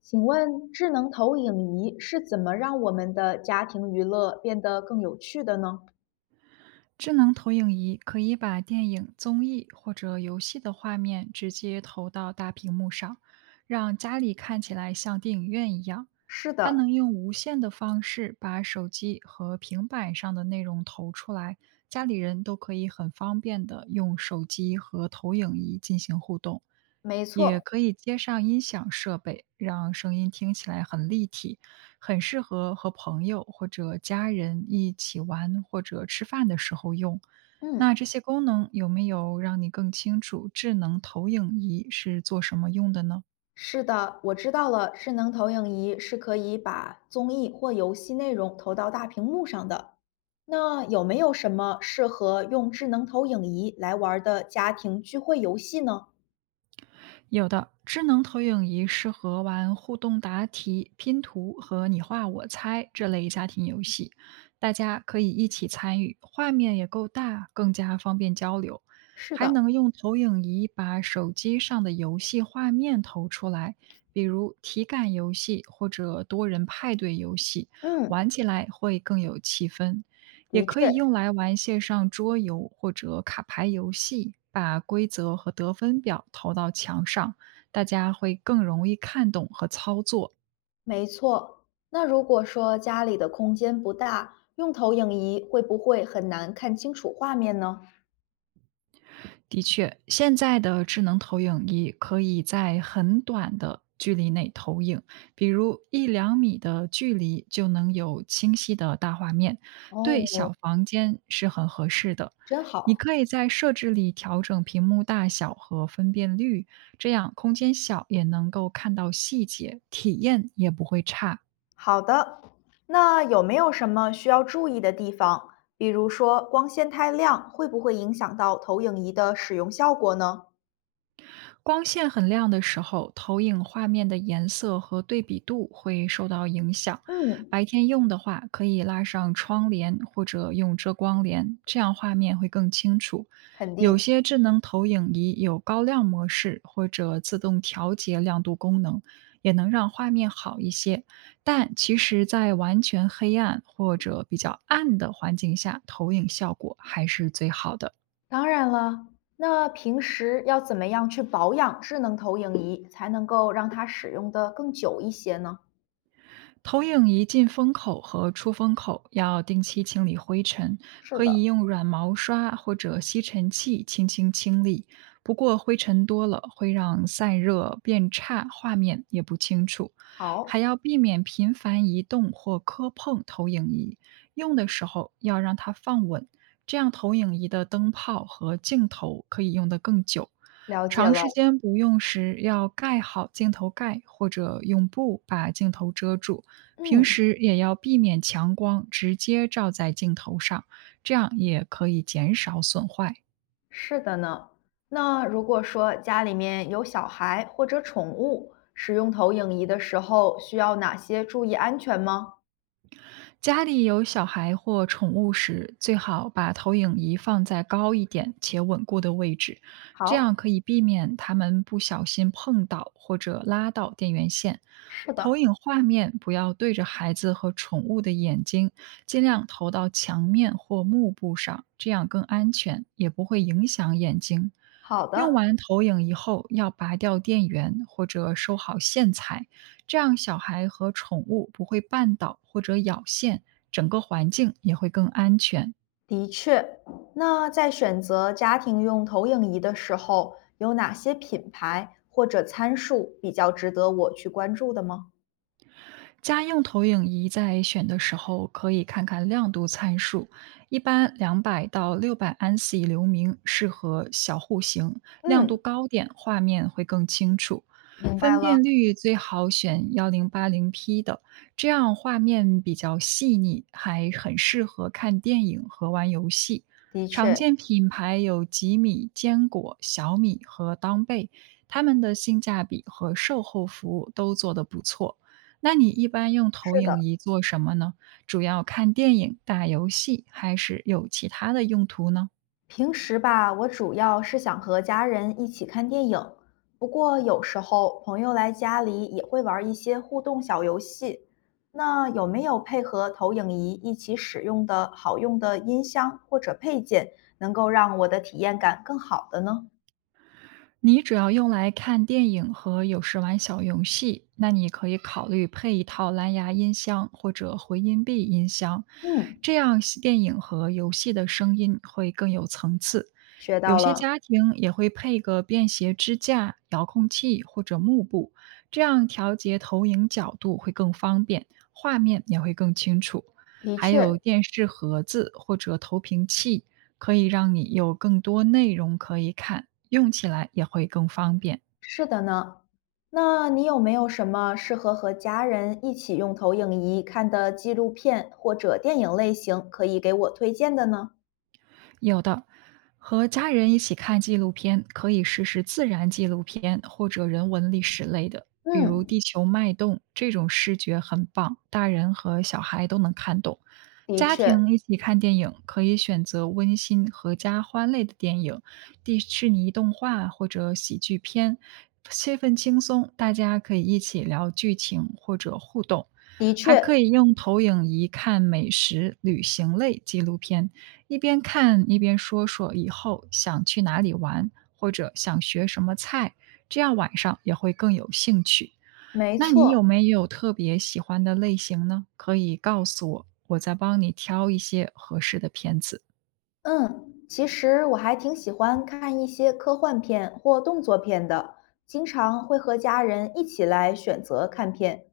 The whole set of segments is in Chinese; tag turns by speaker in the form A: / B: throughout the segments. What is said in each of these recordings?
A: 请问智能投影仪是怎么让我们的家庭娱乐变得更有趣的呢？
B: 智能投影仪可以把电影、综艺或者游戏的画面直接投到大屏幕上，让家里看起来像电影院一样。
A: 是
B: 它
A: 的，
B: 能用无线的方式把手机和平板上的内容投出来，家里人都可以很方便的用手机和投影仪进行互动。
A: 没
B: 也
A: 错，
B: 可以接上音响设备，让声音听起来很立体，很适合和朋友或者家人一起玩或者吃饭的时候用。那
A: 嗯，
B: 这些功能有没有让你更清楚智能投影仪是做什么用的呢？
A: 是的，我知道了。智能投影仪是可以把综艺或游戏内容投到大屏幕上的。那有没有什么适合用智能投影仪来玩儿的家庭聚会游戏呢？
B: 有的智能投影仪适合玩互动答题、拼图和你画我猜这类家庭游戏，大家可以一起参与，画面也够大，更加方便交流。
A: 是
B: 还
A: 的，
B: 能用投影仪把手机上的游戏画面投出来，比如体感游戏或者多人派对游戏，
A: 嗯，
B: 玩起来会更有气氛。也
A: 的
B: 可
A: 确，
B: 以用来玩线上桌游或者卡牌游戏，把规则和得分表投到墙上，大家会更容易看懂和操作。
A: 没错，那如果说家里的空间不大，用投影仪会不会很难看清楚画面呢？
B: 的确，现在的智能投影仪可以在很短的距离内投影，比如一两米的距离就能有清晰的大画面，对
A: 哦，
B: 小房间是很合适的。
A: 真
B: 你
A: 好。
B: 可以在设置里调整屏幕大小和分辨率，这样空间小也能够看到细节，体验也不会差。
A: 好的，那有没有什么需要注意的地方？比如说光线太亮，会不会影响到投影仪的使用效果呢？
B: 光线很亮的时候，投影画面的颜色和对比度会受到影响。
A: 嗯，
B: 白天用的话，可以拉上窗帘或者用遮光帘，这样画面会更清楚。
A: 肯
B: 有
A: 定。
B: 些智能投影仪有高亮模式或者自动调节亮度功能，也能让画面好一些。但其实，在完全黑暗或者比较暗的环境下，投影效果还是最好的。
A: 当然了，那平时要怎么样去保养智能投影仪，才能够让它使用的更久一些呢？
B: 投影仪进风口和出风口要定期清理灰尘，
A: 是
B: 可以
A: 的，
B: 用软毛刷或者吸尘器轻轻清理。不过灰尘多了会让散热变差，画面也不清楚。还
A: 好，
B: 要避免频繁移动或磕碰投影仪，用的时候要让它放稳，这样投影仪的灯泡和镜头可以用得更久。
A: 了解
B: 长
A: 了。
B: 时间不用时要盖好镜头盖，或者用布把镜头遮住。平
A: 嗯，
B: 时也要避免强光直接照在镜头上，这样也可以减少损坏。
A: 是的呢。那如果说家里面有小孩或者宠物，使用投影仪的时候需要哪些注意安全吗？
B: 家里有小孩或宠物时，最好把投影仪放在高一点且稳固的位置，这样
A: 好，
B: 可以避免他们不小心碰到或者拉到电源线。
A: 是
B: 投
A: 的，
B: 影画面不要对着孩子和宠物的眼睛，尽量投到墙面或幕布上，这样更安全，也不会影响眼睛。
A: 好
B: 用
A: 的，
B: 完投影仪后，要拔掉电源或者收好线材，这样小孩和宠物不会绊倒或者咬线，整个环境也会更安全。
A: 的确。那在选择家庭用投影仪的时候，有哪些品牌或者参数比较值得我去关注的吗？
B: 家用投影仪在选的时候，可以看看亮度参数，一般200到600安西流明适合小户型，亮度
A: 嗯，
B: 高点画面会更清楚。
A: 明白
B: 分
A: 了，
B: 辨率最好选1080P 的，这样画面比较细腻，还很适合看电影和玩游戏。
A: 的
B: 常
A: 确，
B: 见品牌有吉米、坚果、小米和当贝，他们的性价比和售后服务都做得不错。那你一般用投
A: 是
B: 影
A: 的。
B: 仪做什么呢？主要看电影、打游戏，还是有其他的用途呢？
A: 平时吧，我主要是想和家人一起看电影，不过有时候朋友来家里也会玩一些互动小游戏。那有没有配合投影仪一起使用的好用的音箱或者配件，能够让我的体验感更好的呢？
B: 你主要用来看电影和有时玩小游戏，那你可以考虑配一套蓝牙音箱或者回音壁音箱，
A: 嗯，
B: 这样电影和游戏的声音会更有层次。
A: 学
B: 有
A: 到
B: 些
A: 了，
B: 家庭也会配个便携支架、遥控器或者幕布，这样调节投影角度会更方便，画面也会更清楚。
A: 的
B: 还
A: 确
B: 有电视盒子或者投屏器，可以让你有更多内容可以看，用起来也会更方便。
A: 是的呢。那你有没有什么适合和家人一起用投影仪看的纪录片或者电影类型可以给我推荐的呢？
B: 有的，和家人一起看纪录片，可以试试自然纪录片或者人文历史类的，比如
A: 嗯。
B: 《地球脉动》这种视觉很棒，大人和小孩都能看懂。
A: 的
B: 家
A: 确，
B: 庭一起看电影，可以选择温馨、合家欢类的电影，迪士尼动画或者喜剧片，气氛轻松，大家可以一起聊剧情或者互动。
A: 的
B: 还
A: 确，
B: 可以用投影仪看美食、旅行类纪录片，一边看一边说说以后想去哪里玩，或者想学什么菜，这样晚上也会更有兴趣。
A: 没
B: 那你
A: 错。
B: 有没有特别喜欢的类型呢？可以告诉我，我再帮你挑一些合适的片子。
A: 嗯，其实我还挺喜欢看一些科幻片或动作片的，经常会和家人一起来选择看片。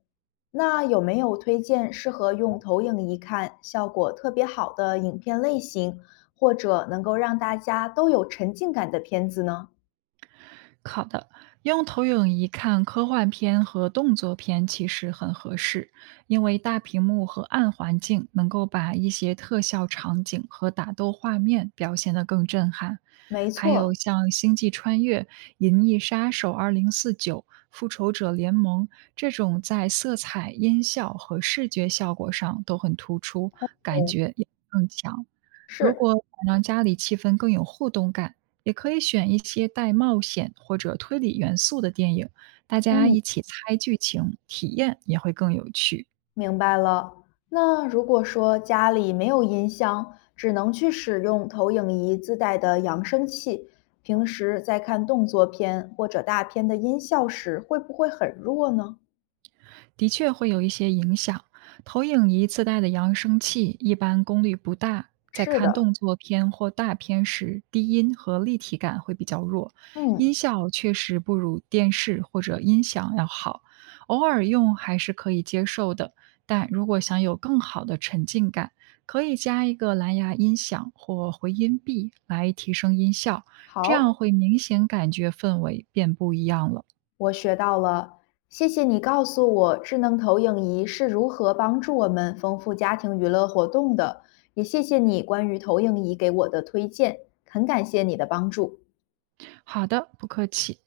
A: 那有没有推荐适合用投影仪看，效果特别好的影片类型，或者能够让大家都有沉浸感的片子呢？
B: 好的，用投影仪看科幻片和动作片其实很合适，因为大屏幕和暗环境能够把一些特效场景和打斗画面表现得更震撼。
A: 没
B: 还有
A: 错，
B: 像《星际穿越》《银翼杀手2049》《复仇者联盟》这种在色彩、音效和视觉效果上都很突出，感
A: 嗯，
B: 觉也更强。如
A: 是，
B: 果想让家里气氛更有互动感，也可以选一些带冒险或者推理元素的电影，大家
A: 嗯。
B: 一起猜剧情，体验也会更有趣。
A: 明白了。那如果说家里没有音箱，只能去使用投影仪自带的扬声器，平时在看动作片或者大片的音效时，会不会很弱呢？
B: 的确会有一些影响。投影仪自带的扬声器一般功率不大，在
A: 是
B: 看
A: 的，
B: 动作片或大片时，低音和立体感会比较弱，
A: 嗯，
B: 音效确实不如电视或者音响要好，偶尔用还是可以接受的。但如果想有更好的沉浸感，可以加一个蓝牙音响或回音壁来提升音效，这样
A: 好，
B: 会明显感觉氛围变不一样了。
A: 我学到了，谢谢你告诉我智能投影仪是如何帮助我们丰富家庭娱乐活动的，也谢谢你关于投影仪给我的推荐，很感谢你的帮助。
B: 好的，不客气。